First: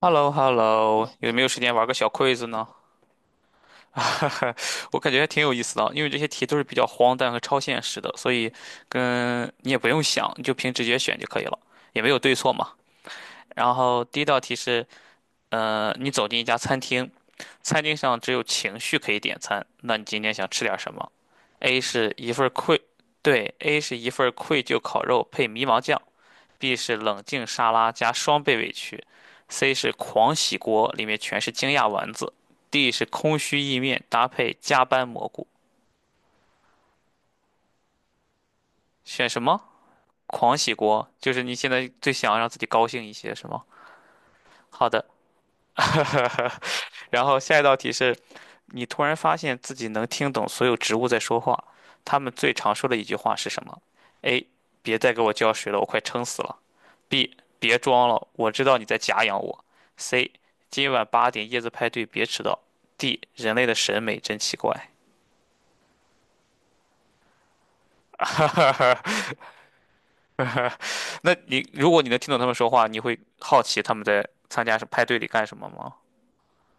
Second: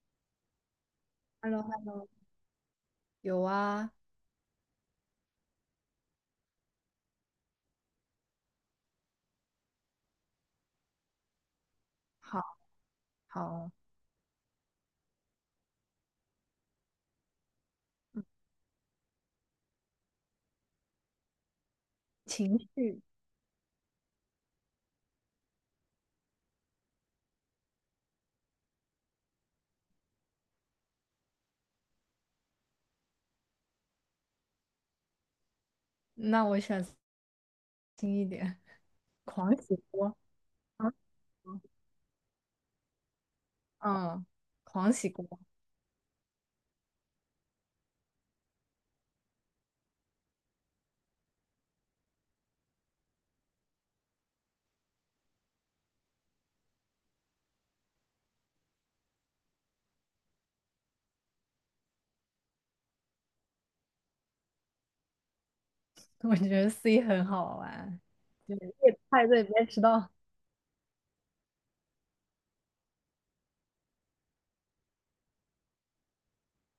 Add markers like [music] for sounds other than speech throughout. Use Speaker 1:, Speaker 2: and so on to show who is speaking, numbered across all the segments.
Speaker 1: h e l l o h e l l o 有没
Speaker 2: h
Speaker 1: 有
Speaker 2: e l l
Speaker 1: 时
Speaker 2: o h
Speaker 1: 间
Speaker 2: e l
Speaker 1: 玩
Speaker 2: l
Speaker 1: 个小
Speaker 2: o
Speaker 1: quiz 呢？
Speaker 2: 有啊。
Speaker 1: [laughs] 我感觉还挺有意思的啊，因为这些题都是比较荒诞和超现实的，所以跟你也不用想，你就凭直觉选就可以了，也没有对
Speaker 2: 好
Speaker 1: 错嘛。
Speaker 2: 好。
Speaker 1: 然后第一道题是，你走进一家餐厅，餐厅上只有情绪可以点餐，那你今天想吃点什么？A 是一份
Speaker 2: 情
Speaker 1: 愧，
Speaker 2: 绪。
Speaker 1: 对，A 是一份愧疚烤肉配迷茫酱 B 是冷静沙拉加双倍委屈，C 是狂喜锅，里面全是惊讶丸子，D 是空虚意面搭配加班蘑菇。
Speaker 2: 那我选轻一点，
Speaker 1: 选什
Speaker 2: 狂
Speaker 1: 么？
Speaker 2: 喜锅。
Speaker 1: 狂喜
Speaker 2: 啊，
Speaker 1: 锅，就是你
Speaker 2: 嗯
Speaker 1: 现在最想让自己高兴一些，是吗？
Speaker 2: 嗯，
Speaker 1: 好
Speaker 2: 狂
Speaker 1: 的，
Speaker 2: 喜锅。
Speaker 1: [laughs] 然后下一道题是，你突然发现自己能听懂所有植物在说话，它们最常说的一句话是什么？A，别再给我浇水了，我快撑死了。B 别装了，我知道你在假养我。C 今晚八点叶子派对别迟到。D 人类的审美真奇怪。
Speaker 2: [laughs] 我觉得 C 很好玩，就是越派
Speaker 1: [laughs]
Speaker 2: 对别迟到。
Speaker 1: 那你如果你能听懂他们说话，你会好奇他们在参加派对里干什么吗？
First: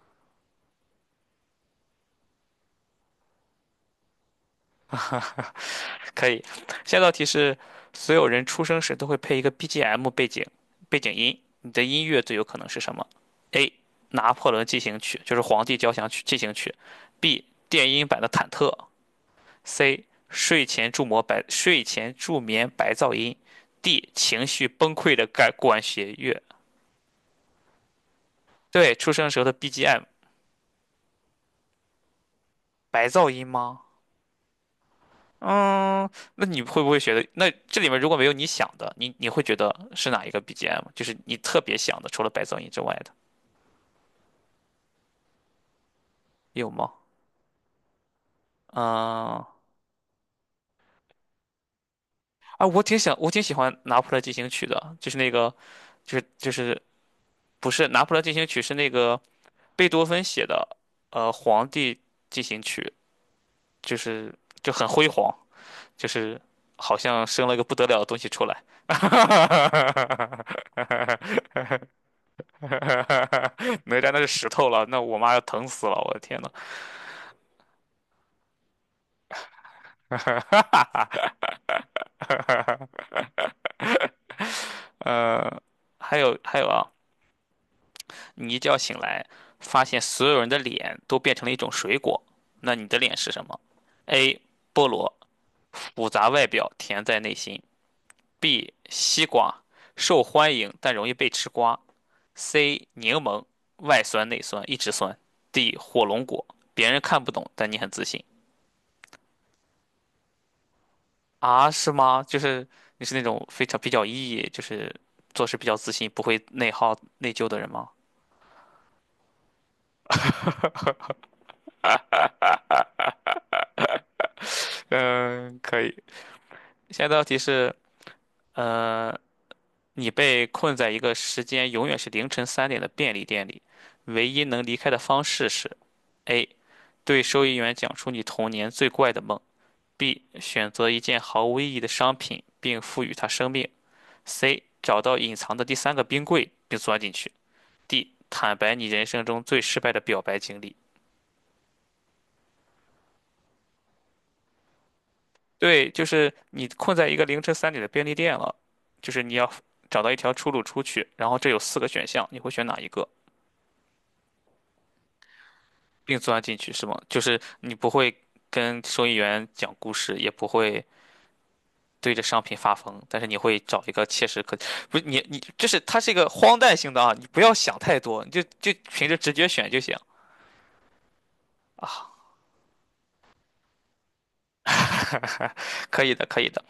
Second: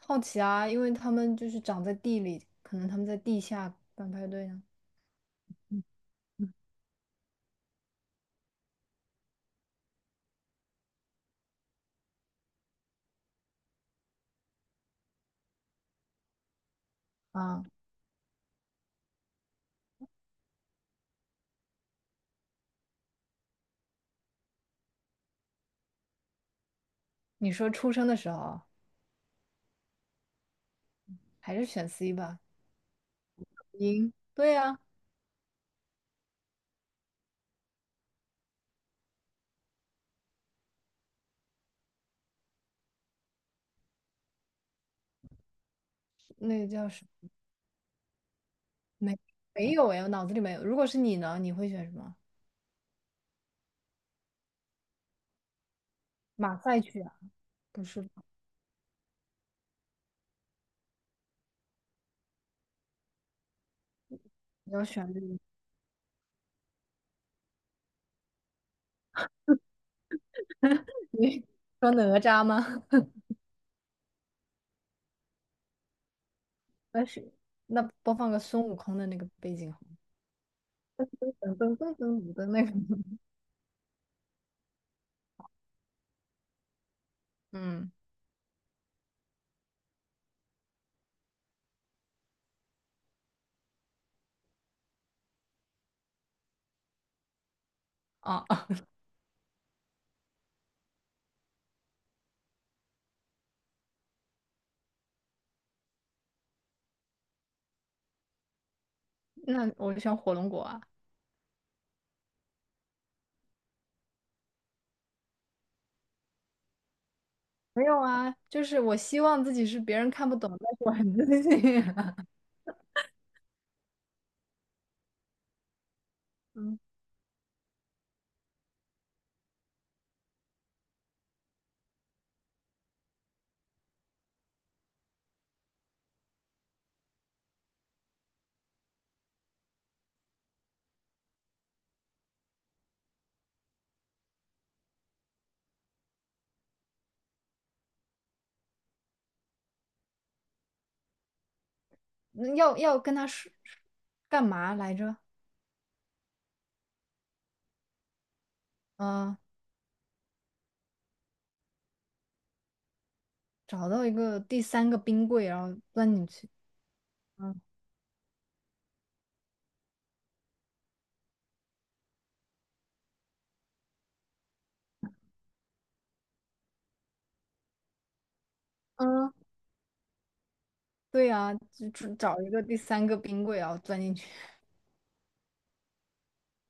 Speaker 2: 好奇啊，因为他们就是长在地里，可能他们在地下办派对呢。嗯
Speaker 1: [laughs] 可以。
Speaker 2: 嗯，
Speaker 1: 下一道题是：所有人出生时都会配一个 BGM 背景音，你的音乐最有可能是什么？A. 拿破仑进行曲，就是《皇帝交响曲》进行曲；B.
Speaker 2: 啊，
Speaker 1: 电音版的忐忑 C. 睡前助眠白噪音，D. 情绪崩溃的感管弦乐。
Speaker 2: 你说出生的时候，
Speaker 1: 对，出生时候的 BGM
Speaker 2: 还是选 C 吧。
Speaker 1: 白噪音吗？
Speaker 2: 赢对呀。
Speaker 1: 嗯，那你会不会觉得，那这里面如果没有你想的，你会觉得是哪一个 BGM？就是你特别想的，除了白噪音之外的，
Speaker 2: 那个
Speaker 1: 有
Speaker 2: 叫
Speaker 1: 吗？
Speaker 2: 什么？没
Speaker 1: 嗯，
Speaker 2: 没有哎，我脑子里没有。如果是你呢，你会选什么？
Speaker 1: 啊，我挺想，我挺喜欢《拿破仑进行曲》的，就是那个，就是就
Speaker 2: 马
Speaker 1: 是
Speaker 2: 赛曲啊。
Speaker 1: 不是
Speaker 2: 不是
Speaker 1: 《拿破
Speaker 2: 吧，
Speaker 1: 仑进行曲》，是那个贝多芬写的，《皇帝进行曲》。就是就
Speaker 2: 你要
Speaker 1: 很辉
Speaker 2: 选这个。
Speaker 1: 煌，就是好像生了个不得了的东西出来。[laughs]
Speaker 2: [laughs] 你说哪吒吗？
Speaker 1: 哪吒那是石头了，那我妈要疼死了，我的天呐。
Speaker 2: 那是那播放个孙悟空的那个背景好了，噔噔噔噔的那个。
Speaker 1: 呃，还有啊，
Speaker 2: 嗯，
Speaker 1: 你一觉醒来，发现所有人的脸都变成了一种水果，那你的脸是什么？A. 菠萝，复杂外表，甜在内心
Speaker 2: 啊。
Speaker 1: ；B.
Speaker 2: [laughs]
Speaker 1: 西瓜，受欢迎但容易被吃瓜 C 柠檬，外酸内酸，一直酸。D 火龙果，别人看不懂，但你很自信
Speaker 2: 那我就选火龙果啊。
Speaker 1: 啊？是吗？就是你是那种非常比较 E，就是做事比较自信，不会内耗内疚的人
Speaker 2: 没
Speaker 1: 吗？
Speaker 2: 有啊，就是我希望自己是别人看不懂，但是我很自信啊。 [laughs]
Speaker 1: 嗯，可以。
Speaker 2: 嗯。
Speaker 1: 下一道题是，呃，你被困在一个时间永远是凌晨三点的便利店里，唯一能离开的方式是：A. 对收银员讲出你童年最怪的梦；B. 选择一件毫无意义的商品并赋予它生命 C. 找到隐藏的第三个冰柜并钻进去。D. 坦白你人生中最失败的表白经历。
Speaker 2: 那要跟他说干嘛来着？
Speaker 1: 对，就是你困在一个凌晨三点的便利店了，就是你
Speaker 2: 嗯、
Speaker 1: 要找到一条出路出去。然后这有四个选项，你会选哪一个？
Speaker 2: 找到一个第三个冰柜，然后钻
Speaker 1: 并
Speaker 2: 进
Speaker 1: 钻
Speaker 2: 去。
Speaker 1: 进去是吗？就是
Speaker 2: 嗯
Speaker 1: 你不会跟收银员讲故事，也不会对着商品发疯，但是你会找一个切实可，不是你，就是它是一个荒诞性的啊，你不要想太多，你就就凭着直
Speaker 2: 嗯，
Speaker 1: 觉选就行
Speaker 2: 对呀，就
Speaker 1: 啊。
Speaker 2: 找一个第三个冰柜，然后钻进去。
Speaker 1: [laughs] 可以的，可以的。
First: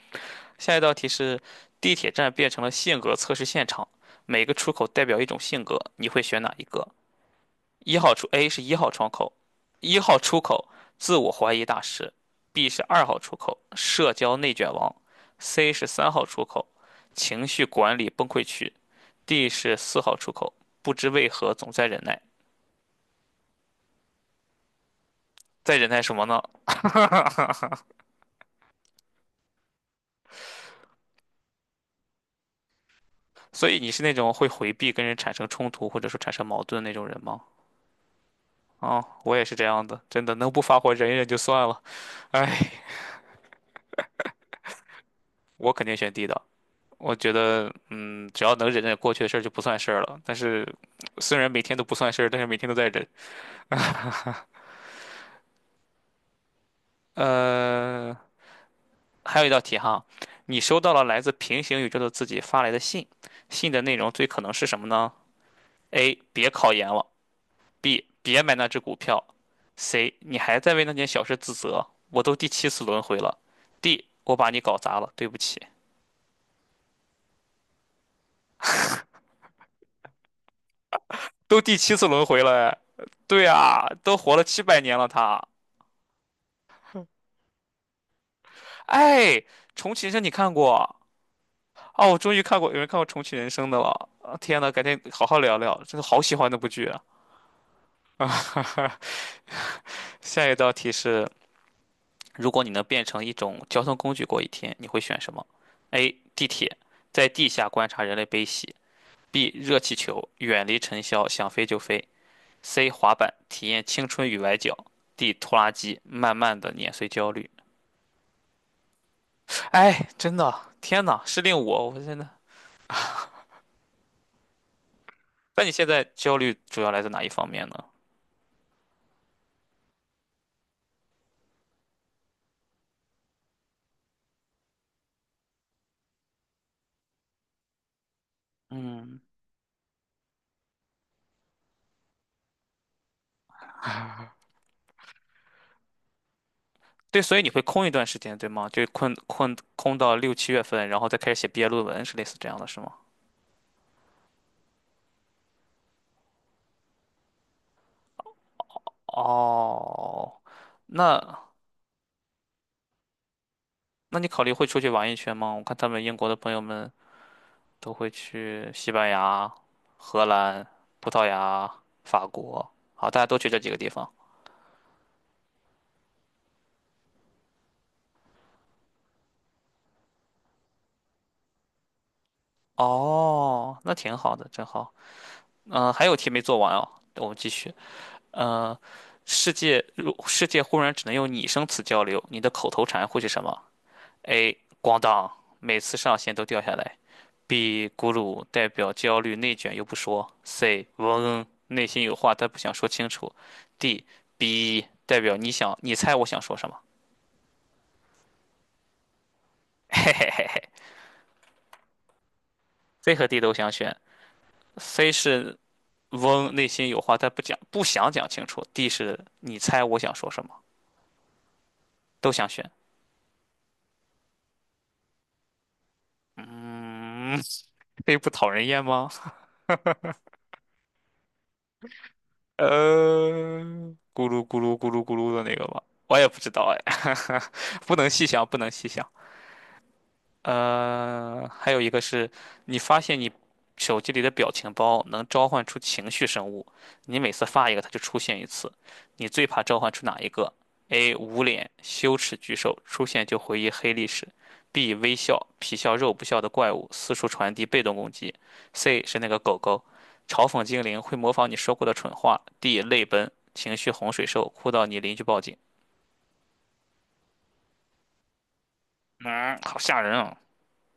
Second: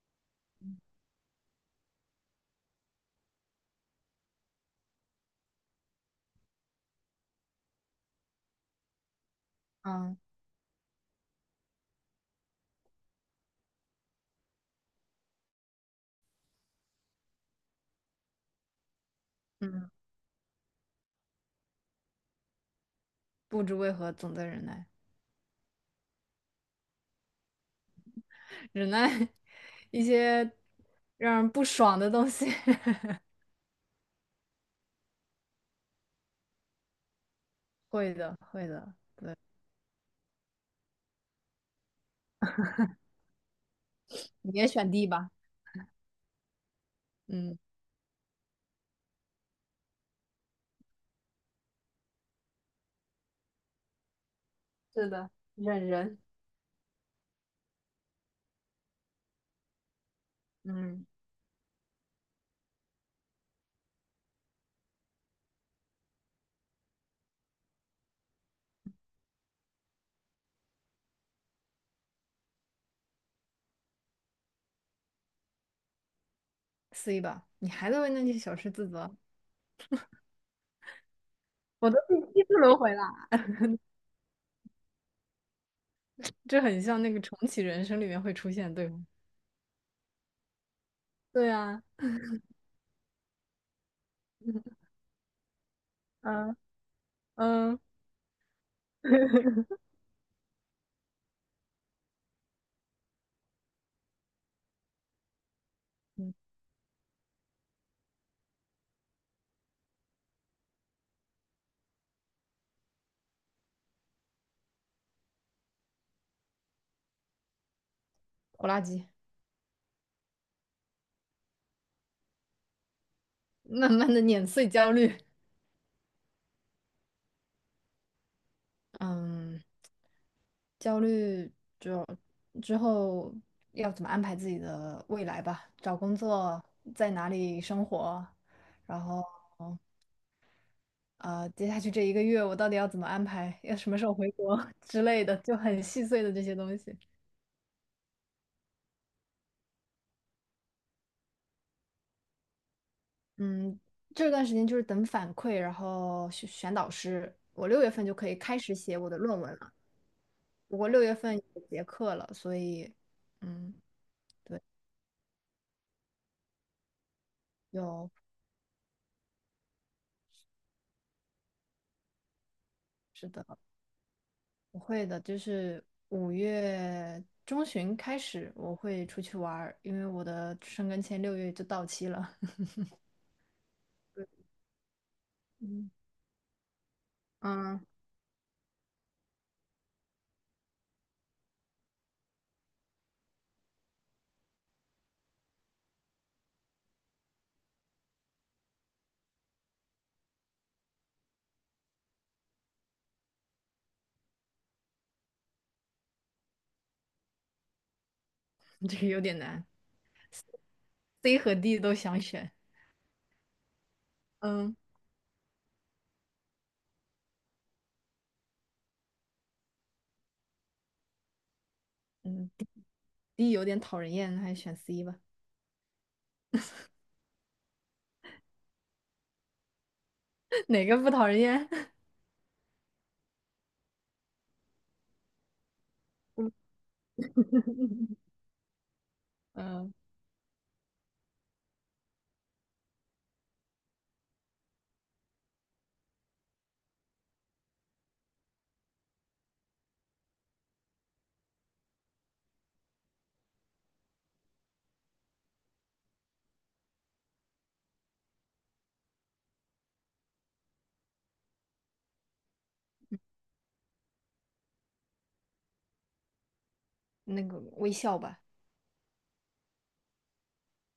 Speaker 1: 下一道题是：地铁站变成了性格测试现场，每个出口代表一种性格，你会选哪一个？一号出 A 是一号窗口，一
Speaker 2: 嗯
Speaker 1: 号出口自我怀疑大师；B 是二号出口，社交内卷王；C 是三号出口，情绪管理崩溃区；D 是
Speaker 2: 嗯。
Speaker 1: 四号出口，不知为何总在忍耐。
Speaker 2: 不知为何总在忍耐，
Speaker 1: 在忍耐什么呢？
Speaker 2: 忍耐 [laughs] 一些让人不爽的东西。[laughs]
Speaker 1: 所以你是那种会回避跟人产生冲突或者说产生矛盾的那种人吗？
Speaker 2: 会的，会的，
Speaker 1: 哦，我也是这样的，真的能不发火忍一忍就算了。哎，
Speaker 2: 你也选 D 吧。
Speaker 1: 我肯定选 D 的。我觉
Speaker 2: 嗯，
Speaker 1: 得，嗯，只要能忍忍过去的事儿就不算事儿了。但是，虽然每天都不算事儿，但是每天都在忍。[laughs]
Speaker 2: 是的，忍人。
Speaker 1: 呃，还有一道题哈，你收到了
Speaker 2: 嗯
Speaker 1: 来自平行宇宙的自己发来的信，信的内容最可能是什么呢？A. 别考研了；B. 别买那只股票；C. 你还在为那件小事自责，我都第七次轮回了；D. 我把你搞砸了，对不起。
Speaker 2: ，C 吧。你还在为那些小事自责，
Speaker 1: 都第
Speaker 2: 我
Speaker 1: 七
Speaker 2: 都
Speaker 1: 次
Speaker 2: 第
Speaker 1: 轮回
Speaker 2: 七次
Speaker 1: 了
Speaker 2: 轮
Speaker 1: 哎。
Speaker 2: 回了。
Speaker 1: 对啊，都活了七百年了他。
Speaker 2: 这很像那个重启人生里面会出现对吗？
Speaker 1: 哎，重启人生你看过？
Speaker 2: 对啊。
Speaker 1: 哦，我终于看过，有人看过重启人生的了。啊天呐，改天好好聊聊，真的好喜欢
Speaker 2: 嗯
Speaker 1: 那部剧啊！
Speaker 2: 嗯。
Speaker 1: [laughs]
Speaker 2: [laughs]
Speaker 1: 下一道题是：如果你能变成一种交通工具过一天，你会选什么？A.
Speaker 2: 嗯，
Speaker 1: 地铁，在地下观察人类悲喜；B. 热气球，远离尘嚣，想飞就飞；C. 滑板，体验青春与崴脚；D. 拖拉机，慢慢的碾碎焦虑。
Speaker 2: 拖拉机，
Speaker 1: 哎，真的，天呐，是令我，我真的。
Speaker 2: 慢慢的碾碎焦虑。
Speaker 1: 那你现在焦虑主要来自哪一方面呢？
Speaker 2: 嗯，焦虑就之后要怎么安排自己的未来吧，找工作，在哪里生活，然
Speaker 1: 嗯，
Speaker 2: 后接下去这一个月我到底要怎么安排，要什么时候回国 [laughs] 之类的，就很细碎的这些东西。
Speaker 1: 对，所以你会空一段时间，对吗？就困空到六七月份，然后再开始写毕业论文，是类似这样的，是吗？
Speaker 2: 嗯，这段时间就是等反馈，然后选选导师。我六月份就可以开始写我的论文了，
Speaker 1: 哦，
Speaker 2: 不过六月份
Speaker 1: 那
Speaker 2: 有结课了，所以嗯，
Speaker 1: 那你考虑
Speaker 2: 对，
Speaker 1: 会出去玩一圈吗？我看他们英国的朋友们都会
Speaker 2: 有
Speaker 1: 去西班牙、荷兰、葡萄牙、法国，好，大家
Speaker 2: 是
Speaker 1: 都
Speaker 2: 的。
Speaker 1: 去这几个地方。
Speaker 2: 我会的，就是5月中旬开始我会出去玩儿，因为我的申根签六月就到期了。[laughs]
Speaker 1: 哦，那挺好的，真好。
Speaker 2: 嗯。
Speaker 1: 嗯、还有题没做完哦，我们继续。
Speaker 2: 嗯。
Speaker 1: 呃，世界忽然只能用拟声词交流，你的口头禅会是什么？A. 咣当，每次上线都掉下来。B. 咕噜，代表焦虑内卷又不说。C. 嗡，内心有话但不想说清楚。D. B 代表你想，你猜我想说什么？
Speaker 2: [laughs] 这个有点难
Speaker 1: [laughs] 嘿嘿嘿嘿
Speaker 2: ，C 和 D 都想选。
Speaker 1: ，C 和 D 都想选。
Speaker 2: 嗯
Speaker 1: C 是嗡，内心有话但不讲，不想讲清楚。D 是你猜我想说什么，都想
Speaker 2: 嗯
Speaker 1: 选。
Speaker 2: ，D 有点讨人厌，还是选 C 吧。
Speaker 1: 嗯，[laughs] 这不讨人厌吗？
Speaker 2: [laughs] 哪个不讨人厌？
Speaker 1: 呃，咕噜咕噜咕噜咕噜的那个吧，我也不知道哎，[laughs] 不能
Speaker 2: [laughs]
Speaker 1: 细想，不能细想。
Speaker 2: 嗯，
Speaker 1: 还有一个是，你发现你手机里的表情包能召唤出情绪生物，你每次发一个，它就出现一次。你最怕召唤出哪一个？A. 捂脸，羞耻巨兽，出现就回忆黑历史；B. 微笑，皮笑肉不笑的怪物，四处传递被动攻击；C. 是那个狗狗，嘲讽精灵会模仿你说过的蠢话；D. 泪奔，情绪洪水兽，哭到你邻居报警。
Speaker 2: 那个微笑吧。
Speaker 1: 嗯，好吓人啊！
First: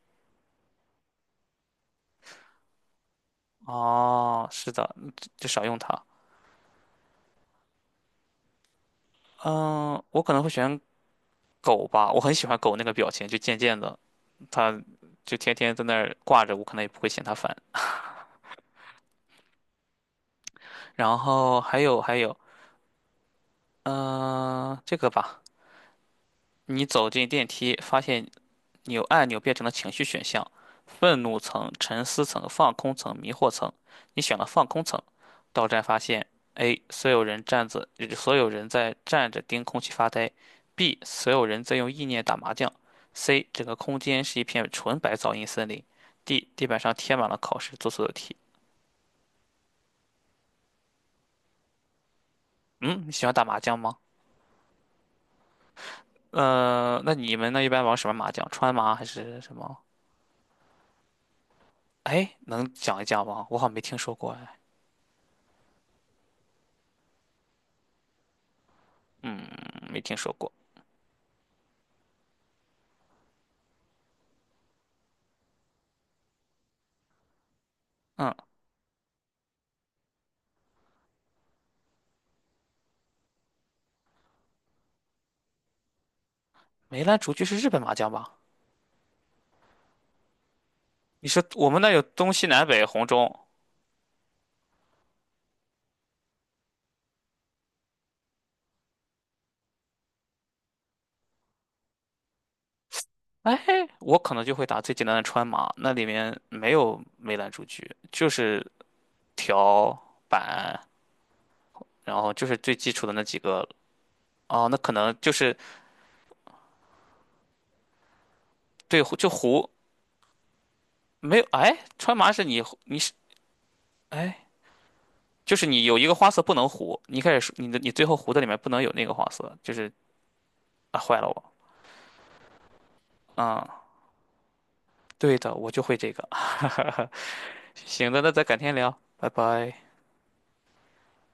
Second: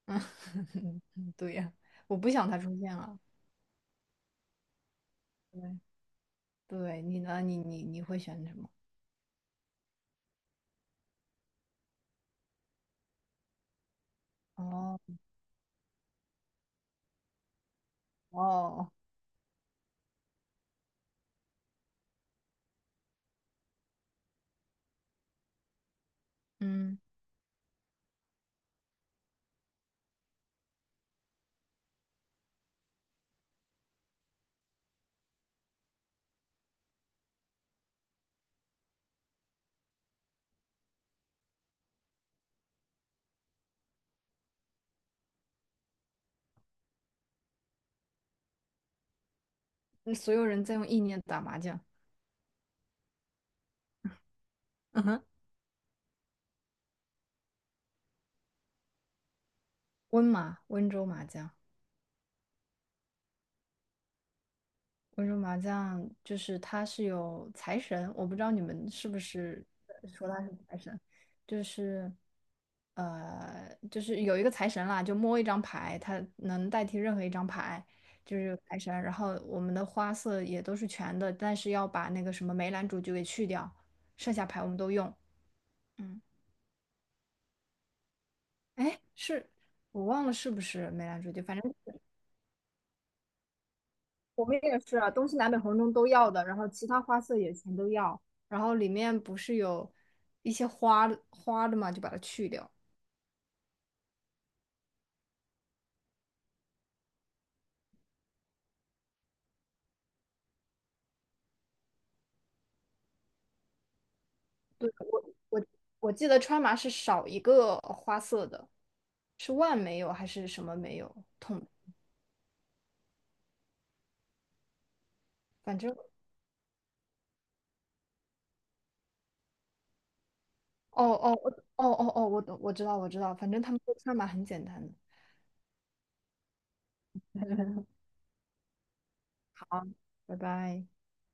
Speaker 2: 嗯。[laughs] 对呀，我不想他出现了。
Speaker 1: 哦，是的，嗯就
Speaker 2: 对，
Speaker 1: 少用它。
Speaker 2: 对你呢？你会选什么？
Speaker 1: 嗯，我可能会选狗吧，我很喜欢狗那个表情，就贱贱的，它
Speaker 2: 哦
Speaker 1: 就天天在那儿挂着，我可能也不会嫌它烦。
Speaker 2: 哦，
Speaker 1: 然后还有，嗯、这个吧，你
Speaker 2: 嗯，
Speaker 1: 走进电梯，发现扭按钮变成了情绪选项，愤怒层、沉思层、放空层、迷惑层。你选了放空层，到站发现：A. 所有人站着，所有人在站着盯空气发呆；B. 所有人在用意念打麻将；C. 整个空间是一片纯白噪音森林；D. 地板上贴满了考试做错的题。
Speaker 2: 那所有人在用意念打麻将。
Speaker 1: 嗯，你喜欢打麻将吗？
Speaker 2: [laughs]
Speaker 1: 那你们那一般玩什么麻将？川麻还是什么？
Speaker 2: 温麻，温州麻将，
Speaker 1: 哎，能讲一讲吗？我好像没听说过哎，
Speaker 2: 温州麻将就是它是有财神，我不知道你们是不是
Speaker 1: 嗯没听
Speaker 2: 说
Speaker 1: 说
Speaker 2: 它是
Speaker 1: 过。
Speaker 2: 财神，就是就是有一个财神啦，就摸一张牌，它能代替任何一张牌，就是
Speaker 1: 嗯。
Speaker 2: 有财神。然后我们的花色也都是全的，但是要把那个什么梅兰竹菊给去掉，剩下牌我们都用。嗯，
Speaker 1: 梅兰竹菊是日本麻将吧？
Speaker 2: 哎，是我忘了是不是梅兰
Speaker 1: 你
Speaker 2: 竹菊，
Speaker 1: 说
Speaker 2: 反
Speaker 1: 我
Speaker 2: 正。
Speaker 1: 们那有东西南北红中，
Speaker 2: 我们也是啊，东西南北红中都要的，然后其他花色也全都要，然后里面不是有一些花花的嘛，就把它去掉。
Speaker 1: 哎，我可能就会打最简单的川麻，那里面没有梅兰竹菊，就是条板，然后就是最基础的那几个。哦，那可能就是
Speaker 2: 我我记得川麻是少一个花色的，
Speaker 1: 对就
Speaker 2: 是
Speaker 1: 胡
Speaker 2: 万没有还是什么没有？
Speaker 1: 没有，
Speaker 2: 统，
Speaker 1: 哎，川麻是你是哎，就是
Speaker 2: 反
Speaker 1: 你
Speaker 2: 正
Speaker 1: 有一个花色不能胡，你一开始说你的你最后胡的里面不能有那个花色，就是啊
Speaker 2: 哦
Speaker 1: 坏了
Speaker 2: 哦哦
Speaker 1: 我，
Speaker 2: 哦哦，哦我知道我知道，反正
Speaker 1: 嗯，
Speaker 2: 他们说川麻很简单的。
Speaker 1: 对的，我就会这个，[laughs]
Speaker 2: [laughs]
Speaker 1: 行的，那咱改天聊，拜
Speaker 2: 好，
Speaker 1: 拜。
Speaker 2: 拜拜。